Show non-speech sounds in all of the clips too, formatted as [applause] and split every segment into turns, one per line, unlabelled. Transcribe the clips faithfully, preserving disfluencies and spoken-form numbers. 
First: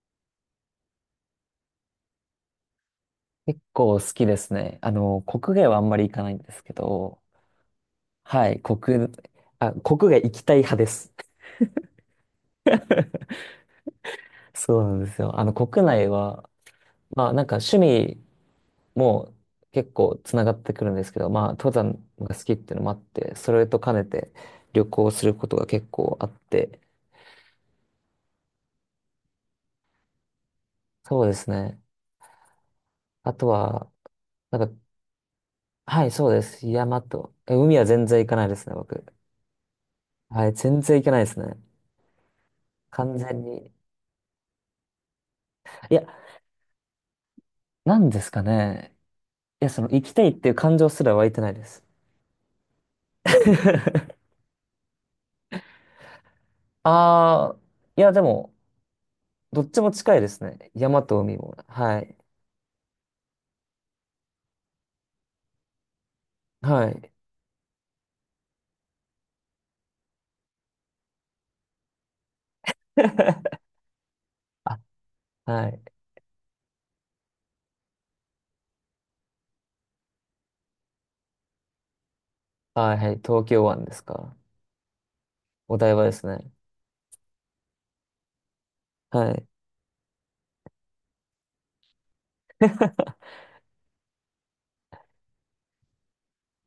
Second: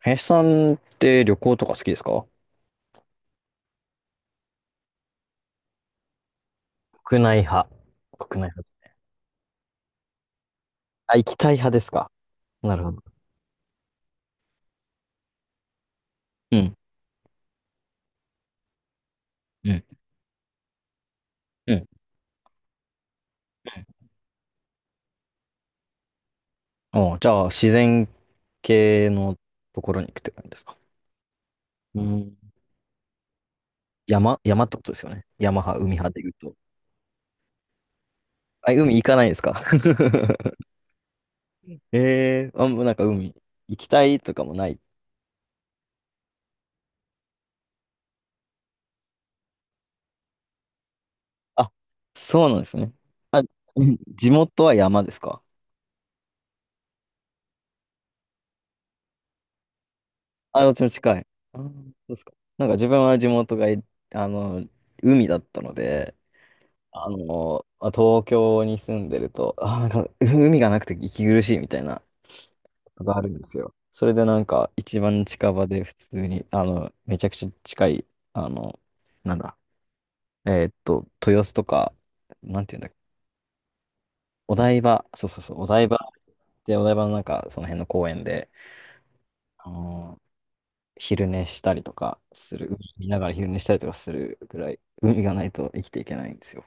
林さんって旅行とか好きですか？
結構好きですね。あの、国外はあんまり行かないんですけ
国
ど、
内派。国内
は
派
い、
ですね。
国、あ、国外行きたい派です。
あ、行きたい派ですか？なるほど。
[laughs] そうなんですよ。あの、国内は、
うん、
まあなんか趣味も
うん、
結構つながってくるんですけど、まあ登
うん。
山が好きっていうのもあって、それと兼ねて旅行することが結構あって、
おじゃあ、自然系のところに行くって感じですか？
そうですね。
うん。
あとは、
山、
な
山っ
ん
て
か、
ことですよね。山派、海
は
派
い、
で
そ
言う
うで
と。
す。山と、え、海は全然行かないです
あ、
ね、
海行
僕。
かないですか？
はい、全然行けないですね。
え。 [laughs] えー。[laughs] あ、もうなんか
完
海
全に。
行きたいとかもない？
いや、なんですかね。いや、その、行きたいっていう感情すら湧いてないで
あ、
す。
そうなんですね。あ、うん、地
[laughs]
元は山ですか？
ああ、いや、でも、どっちも近いです
あ、ど
ね。
っちも
山
近
と
い。
海も。
あー、そう
は
で
い。
すか。なんか自分は地元がい、あの、海だったので、
は
あ
い。
の、まあ東京に住んでると、あー、なんか海がなくて息苦しいみたいなことがあるんです
[laughs]
よ。それでなんか
あ、
一番近場
は
で
い。
普通に、あの、めちゃくちゃ近い、あの、なんだ、えーっと、豊洲とか、なんていうんだっ
は
け、
い、はい。東京湾ですか？
お台場、そうそうそう、お
お
台
台
場
場ですね。
で、お台場のなんかその辺の公園で、
はい。
あの昼寝したりとかする、海見ながら
[laughs]
昼寝したりとかするぐらい、海がないと生きていけないんですよ。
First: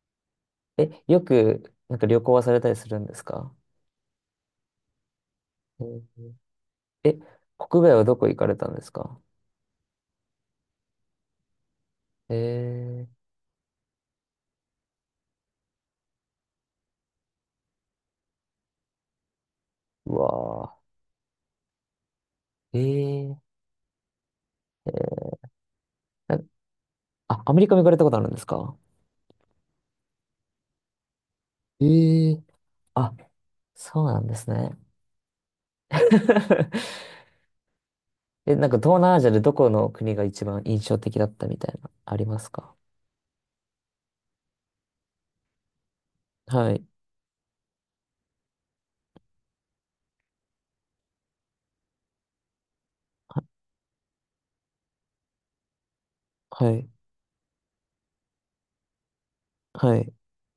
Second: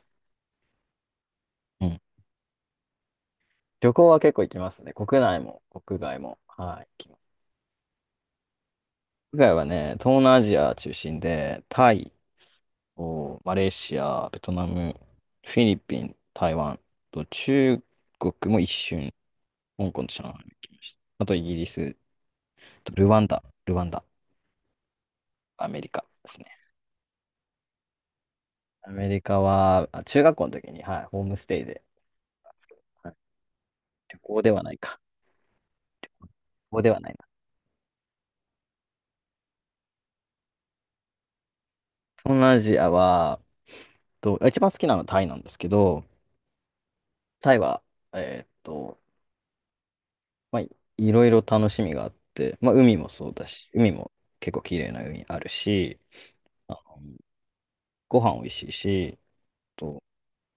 え、よく、
う
なん
ん。
か旅行はされたりするんですか？
旅行は結構行きますね。国内も国外も。
え
はい、行きま
え、
す。
国外はどこ行かれたんですか？
国外はね、東南アジア中心で、タイ、
えー、
おマレーシア、ベトナム、フィリピン、台湾と中国も一瞬、香港と
う
上海に行き
わ
ました。あとイギリス、
ー。
とルワン
え
ダ、
ー、
ルワンダ、
えー、
アメリカです
な、
ね。
あ、アメリカも行かれたことあるんですか？
アメリカは、あ、中学校の時に、はい、ホームステイで、
えー、
はい、
あ、そう
旅
なんで
行
す
ではな
ね。
いか。ここではな
[laughs]
いな。
え、なんか東南アジアでどこの国が一番印象的だったみたいな、あり
東
ます
南ア
か？
ジアは、と、一番好きなのはタイなんですけど、
はい。
タイは、えーっと、まあ、いいろいろ楽しみがあって、まあ、海もそう
は、
だし、海も結構綺麗な海あるし、
は
あ
い。
の、ご飯美味しいし、
は
と、
い。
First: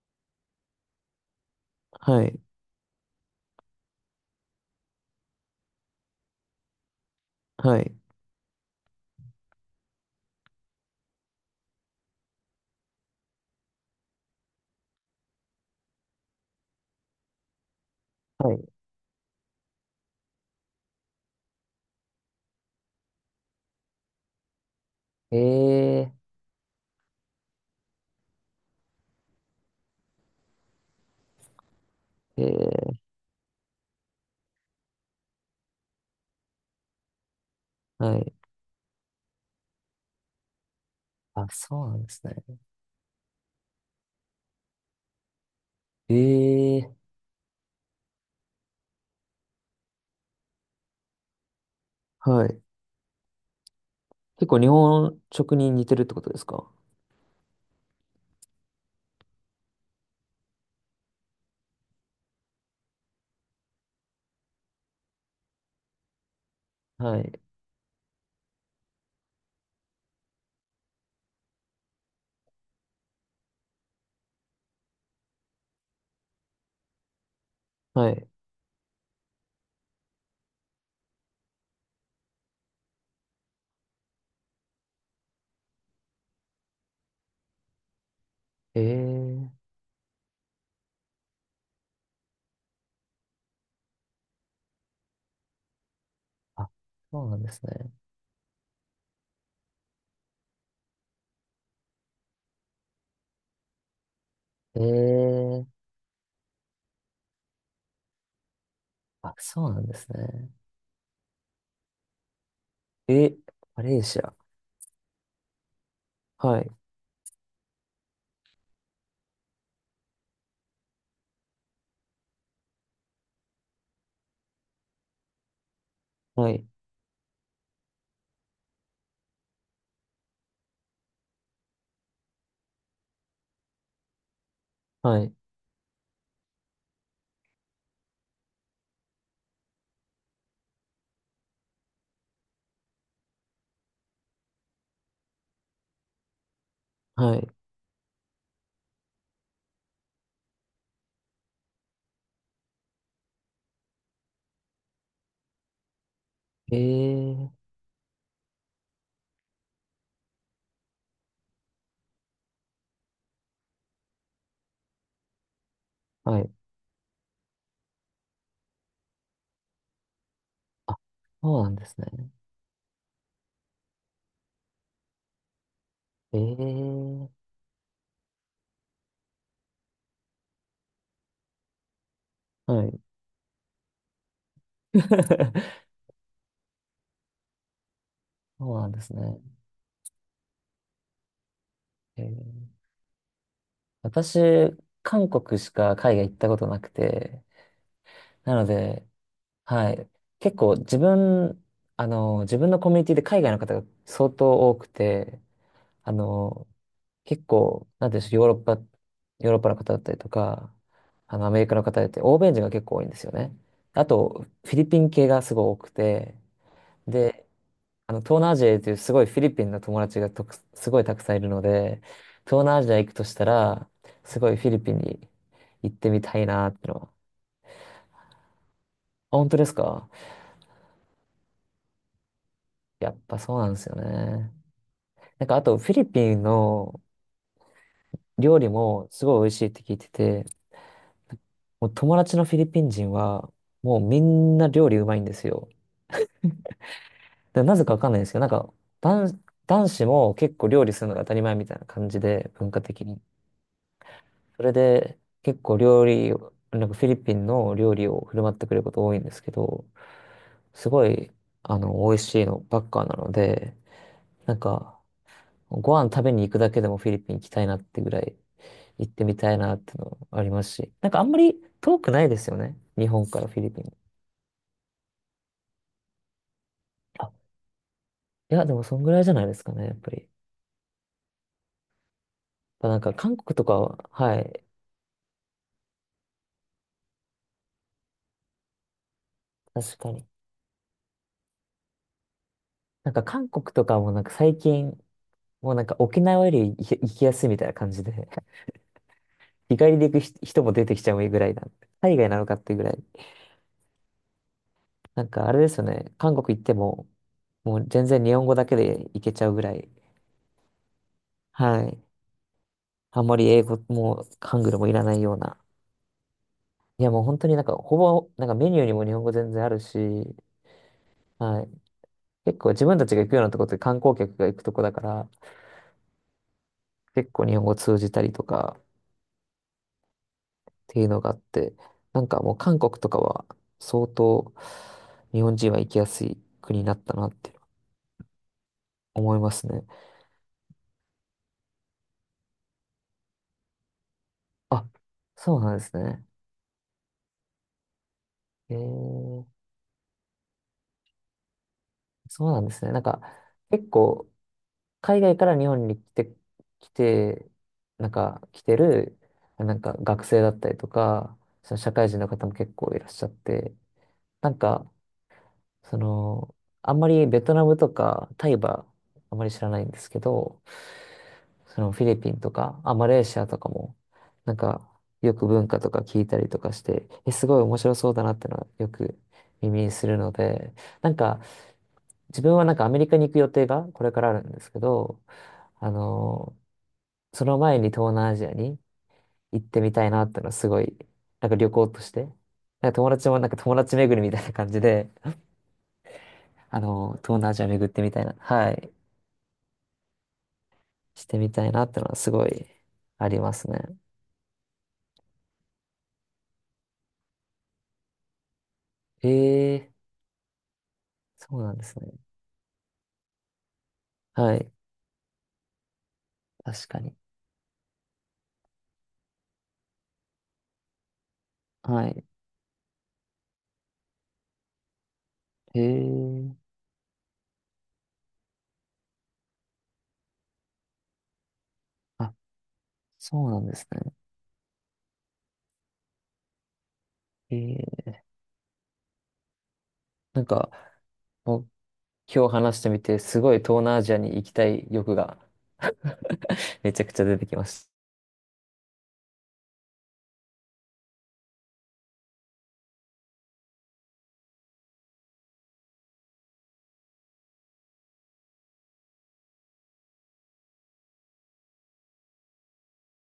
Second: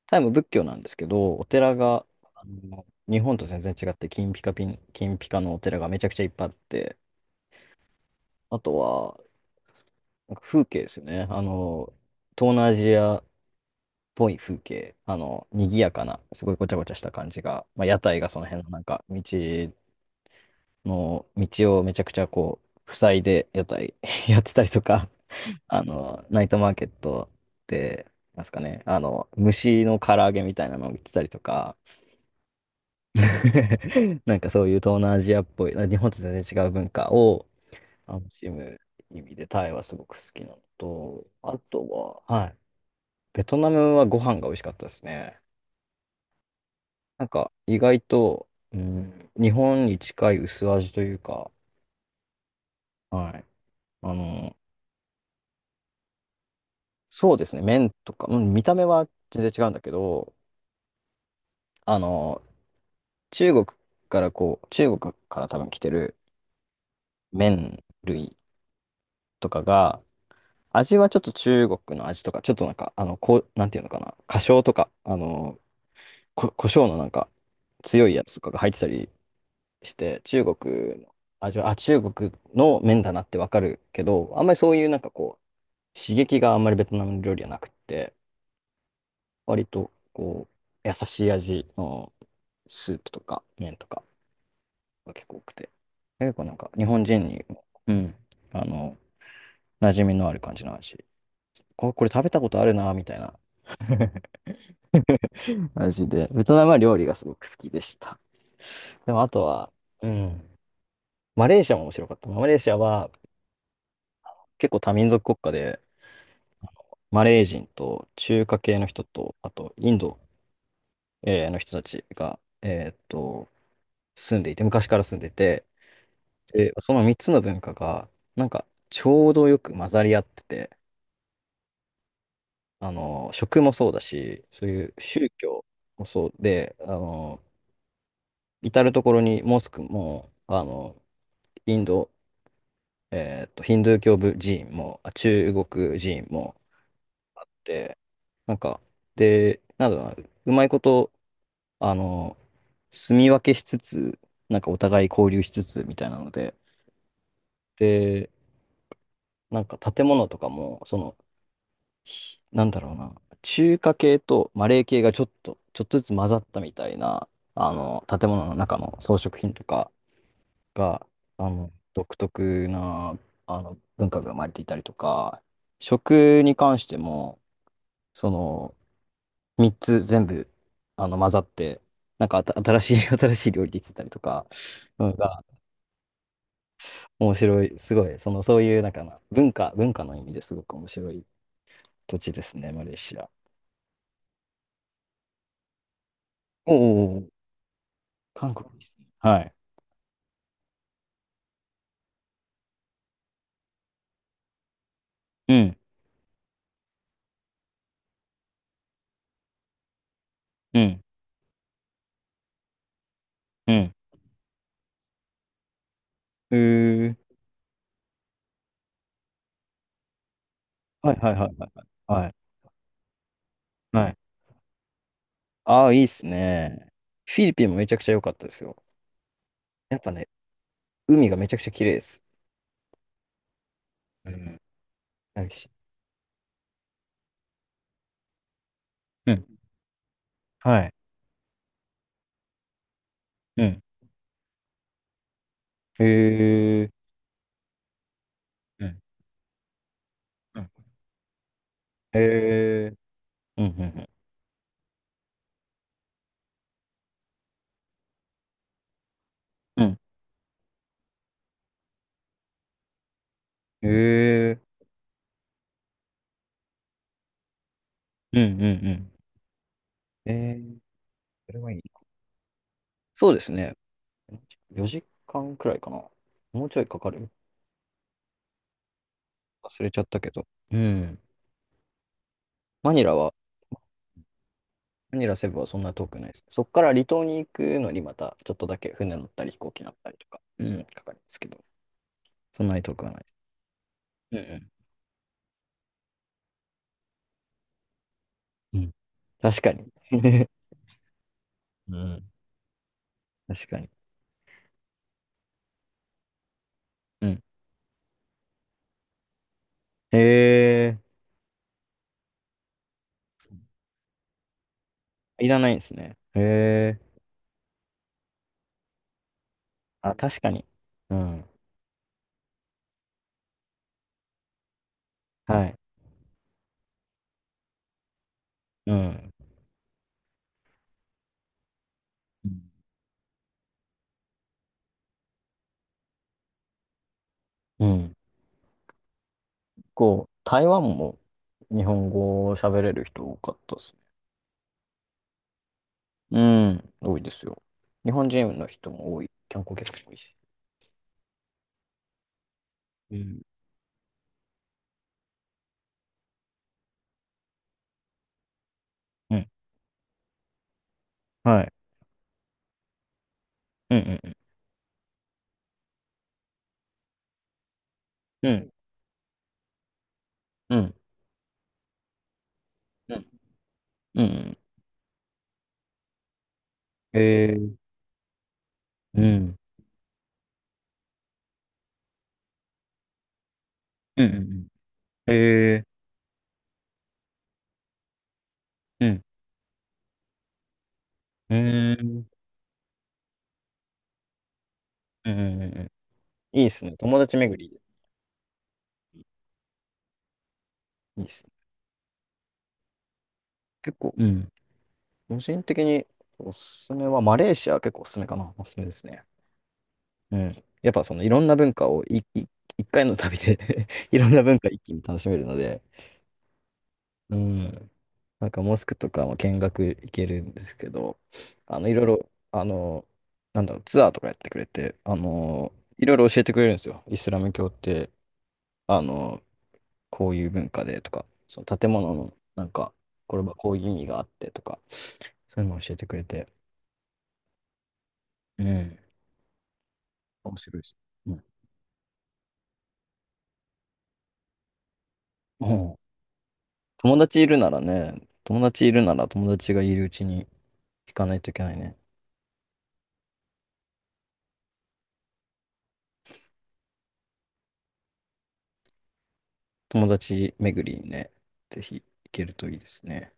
タイも仏教なんですけど、お寺が、
はい。
あの、日本と全然違って、金ピカピン、金ピカのお寺がめちゃくちゃいっぱいあって、
はい。
あとは、なんか風景ですよね。あの、東南アジアぽい風景、あの、賑やかな、すごいごちゃごちゃした感じが、まあ、屋台がその
は
辺
い。
のなんか、道の、道をめちゃくちゃこう、塞いで屋台 [laughs] やってたりとか、あ
え
の、ナイトマーケットで、なんですかね、あの、虫の唐揚げみたいなのを売ってたりとか、
ー、えー、
[laughs] なんかそういう東南アジアっぽい、日本と全然違う文化を
は
楽
い。
しむ意味で、タイはすごく好きなのと、
あ、
あ
そ
と
うなんです
は、はい、
ね。
ベトナムはご飯が美味しかったですね。
ええ、
なんか、意外と、うん、日本に近い薄味というか、
はい。
はい。あ
結
の、
構日本食に似てるってことですか？
そうですね、麺とか、うん、見た目は全然違うんだけど、あの、中国からこう、中国から多分来てる
はい。
麺類とかが、味はちょっと中国の味とか、ちょっとなんか、あの、こう、なんていうのかな、花椒とか、あの、こ、胡椒のなんか、強
は
いや
い。
つとかが入ってたりして、中国の味は、あ、中国の麺だなってわかるけど、あんまりそういうなんかこう、刺激があんまりベトナム料理はなくって、
ええ、
割とこう、優しい味のスープとか麺とかが結構多くて、結構なんか
あ、
日本
そ
人
うなん
に、
です
う
ね。
ん、あの、馴染みのある感じの味。これ、これ食べたことあるな、みたいな
え
[laughs]
え、
味で、ベトナムは料理がすごく好きでした。でもあ
あ、
と
そ
は、
うなんで
う
す
ん、
ね。
マレーシアも面白かったな。マレーシアは
え、マレーシア。
結構多民族国家で、
はい。
マレー人と中華系の人と、あとインドえーの人たちが、えーっと、住んでいて、昔から住んでて、
はい。
で、そのみっつの文化が、なんか、ちょうどよく混ざり合ってて、あの、食もそうだし、そういう
は
宗
い。
教もそうで、あの、至る所にモスクも、あの、インド、えっと、ヒンドゥー教部寺院も、あ、中国寺院も、
はい。
で、なんか、で、なんだろうな、うまいこと、あの、住み分けしつつ、なんかお互い交流しつつみたいなので、
ええ、
で、なんか建物とかも、そのなんだろうな、中華系とマレー系がちょっと、ちょっとずつ混ざ
は
っ
い。
たみたいな、あの、建物の中の装飾品とか
あ、
が、あ
そうな
の、
んです
独
ね。
特な、あの、文化が生まれていたりとか、食に関して
え
も、
え、
その、みっつ全部、あの、混ざって、なんかあた新
は
し
い。
い、[laughs] 新しい料理できてたりとか、のが、
[laughs]
面白い、すごい、その、そう
そ
い
う
う、
な
なん
んで
か
す
な、
ね。
文化、文化の意味ですごく面白い土地ですね、
ええ、
マレーシア。
私、韓国しか海外行ったこと
お
なく
お、
て、
韓
なの
国ですね。
で、
はい。
はい。結構自分、あの、自分のコミュニティで海外の方が相当多くて、
うん、
あの、結構、なんていうんでしょう、ヨーロッパ、ヨーロッパの方だったりとか、
うん、
あの、アメリカの方だって、欧米人が結構多いんですよね。
うん。
あと、フィリピン系がすごい多くて、
へえ。
で、あの、東南アジアというすごいフィリピンの友達がとくすごい
は
た
い
く
は
さ
い
ん
は
いる
い
の
はい
で、
はい。はい。
東南アジア行くとしたら、
はい。
すごいフィリピンに
ああ、
行っ
いいっ
てみ
す
たいなっ
ね。
てのは。
フィリピンもめちゃくちゃ良かったですよ。
あ、本当です
やっ
か？
ぱね、海がめちゃくちゃ綺麗です。
やっぱそうなんですよ
う
ね。
ん。な
なん
んか
かあ
し
とフィリピンの料理もす
う
ごい
ん。
美味しいって聞いてて、
はい。
もう友達のフィリピン人は
うん。
もうみんな料理うまいんですよ。
へえ。
で、なぜかわかんないんですけど、なんか
うん。
男、男子も結
う
構
ん
料理するのが当たり前みたいな感
へ
じで、文化
え。
的に。
うんうん
それで結構料理を、なんかフィリピンの料理を振る舞ってくれること多いんですけ
うん。
ど、
うん。
すごい、あの、美味しいのばっかなので、
へ
なん
え。
か、ご飯食べに行くだけでもフィリピン行きたいなってぐらい
うんうんう
行
ん。
ってみたいなっての
え
あり
え。
ますし、なんかあんま
そ
り
れはいい。
遠くないですよね。日本
そうで
から
す
フィリ
ね。
ピン。
よじかんくらいかな。もうちょいかかる、
あ、いや、でもそんぐらいじゃないですか
忘
ね、
れ
やっ
ちゃっ
ぱ
た
り。
けど。うん。
ま
マ
あなん
ニ
か
ラは
韓国とかは、はい、
マニラセブはそんな遠くないです。そこから離島に行くのにまたちょっとだけ船乗ったり飛行機乗っ
確
た
か
りと
に。
か、うん、かかるんですけど、そんなに遠く
な
は
ん
ない
か
です。
韓国とかもなんか最近、もうなんか沖縄より行き行きやすいみたいな感じで。
うんうん。うん、確か
日
に。
帰りで行くひ
[laughs]
人も出てきちゃうぐらいなんで。
う
海
ん。
外なのかっていうぐらい。
確かに。
なんかあれですよね。韓国行っても、
うん。
もう全然日本語だけで行けちゃうぐらい。
へえ、
はい。あんまり英語もハングルもいらないよう
い
な。
らないんですね。へ
いや
え。
もう本当になんかほぼ、なんかメニューにも日本語全然あるし、
あ、確かに。うん。
はい。結構自分たちが行くようなとこって観光客が行くとこだから、
はい。
結構日本語通じたりとかっ
うん。
ていうのがあって、なんかもう韓国とかは相当日本人は行きやすい国になったなって
うん。
思いますね。
こう台湾も日本語を喋れる人多かったですね。
あ、そうなんですね。
うん。多いですよ。日本人の
ええ、
人も多い。観光客も多いし。
そうなんですね。なん
う
か、
ん。
結構、海外から日本に来て、来て、なんか、来てる、
うん。
なんか、学生だったりとか、
はい。
その社会人の方も結構いらっしゃって、
うんうん
なんか、その、あんまりベトナムとかタ
う
イ
ん、
はあんまり知らないんですけど、
うん、
そのフィリピンとか、あ、マ
う
レー
ん、
シアとかも、
う
なん
ん、
か、よく文化とか聞いたりとかして、
え
え、すごい
ー、
面白そうだなってのはよく
うん、
耳にするので、なんか、自分はなんかアメリカに行く予定がこれか
う
らあるんで
ん、
すけど、あの、その前に東南アジアに
うん、
行ってみたいなってのはすごい、なん
え
か旅行
ん、
と
う
して、
ん、
なんか友達もなんか友達巡りみたいな感じで、
うん、うんうんうん。いいっ
あ
すね。
の、
友達
東南ア
巡
ジア
り、
巡ってみたいな、はい、
いい
し
っ
て
すね。
みたいなってのはすごいありますね。
結構、うん。個人的におすすめは、マレーシア結構おすすめかな。おすすめですね。
ええ、
うん。やっぱそのいろんな
そうな
文
んで
化
す
を
ね。
いい一回の旅で [laughs] いろんな
は
文化
い。
一気に楽しめるので、
確かに。
うん。なんかモスクとかも見学行けるんですけど、あの、いろい
はい。
ろ、あの、なんだろう、ツアーとかやってくれて、あの、
へ
いろいろ教えて
え。
くれるんですよ。イスラム教って、あの、こういう文化でとか、その建物の、
あ、
なんか、これ
そう
は
なん
こ
で
うい
す
う意味
ね。
があってとか、そういうのを教えてくれて、
へえ。
うん、
なん
面
か、
白いです。うん。
僕今日話してみて、すごい東南アジアに行きたい欲が [laughs]
もう
めちゃく
友
ちゃ出
達
て
い
き
る
ま
なら
した。
ね、友達いるなら友達がいるうちに行かないといけないね。友達巡りにね、ぜひ行けるといいですね。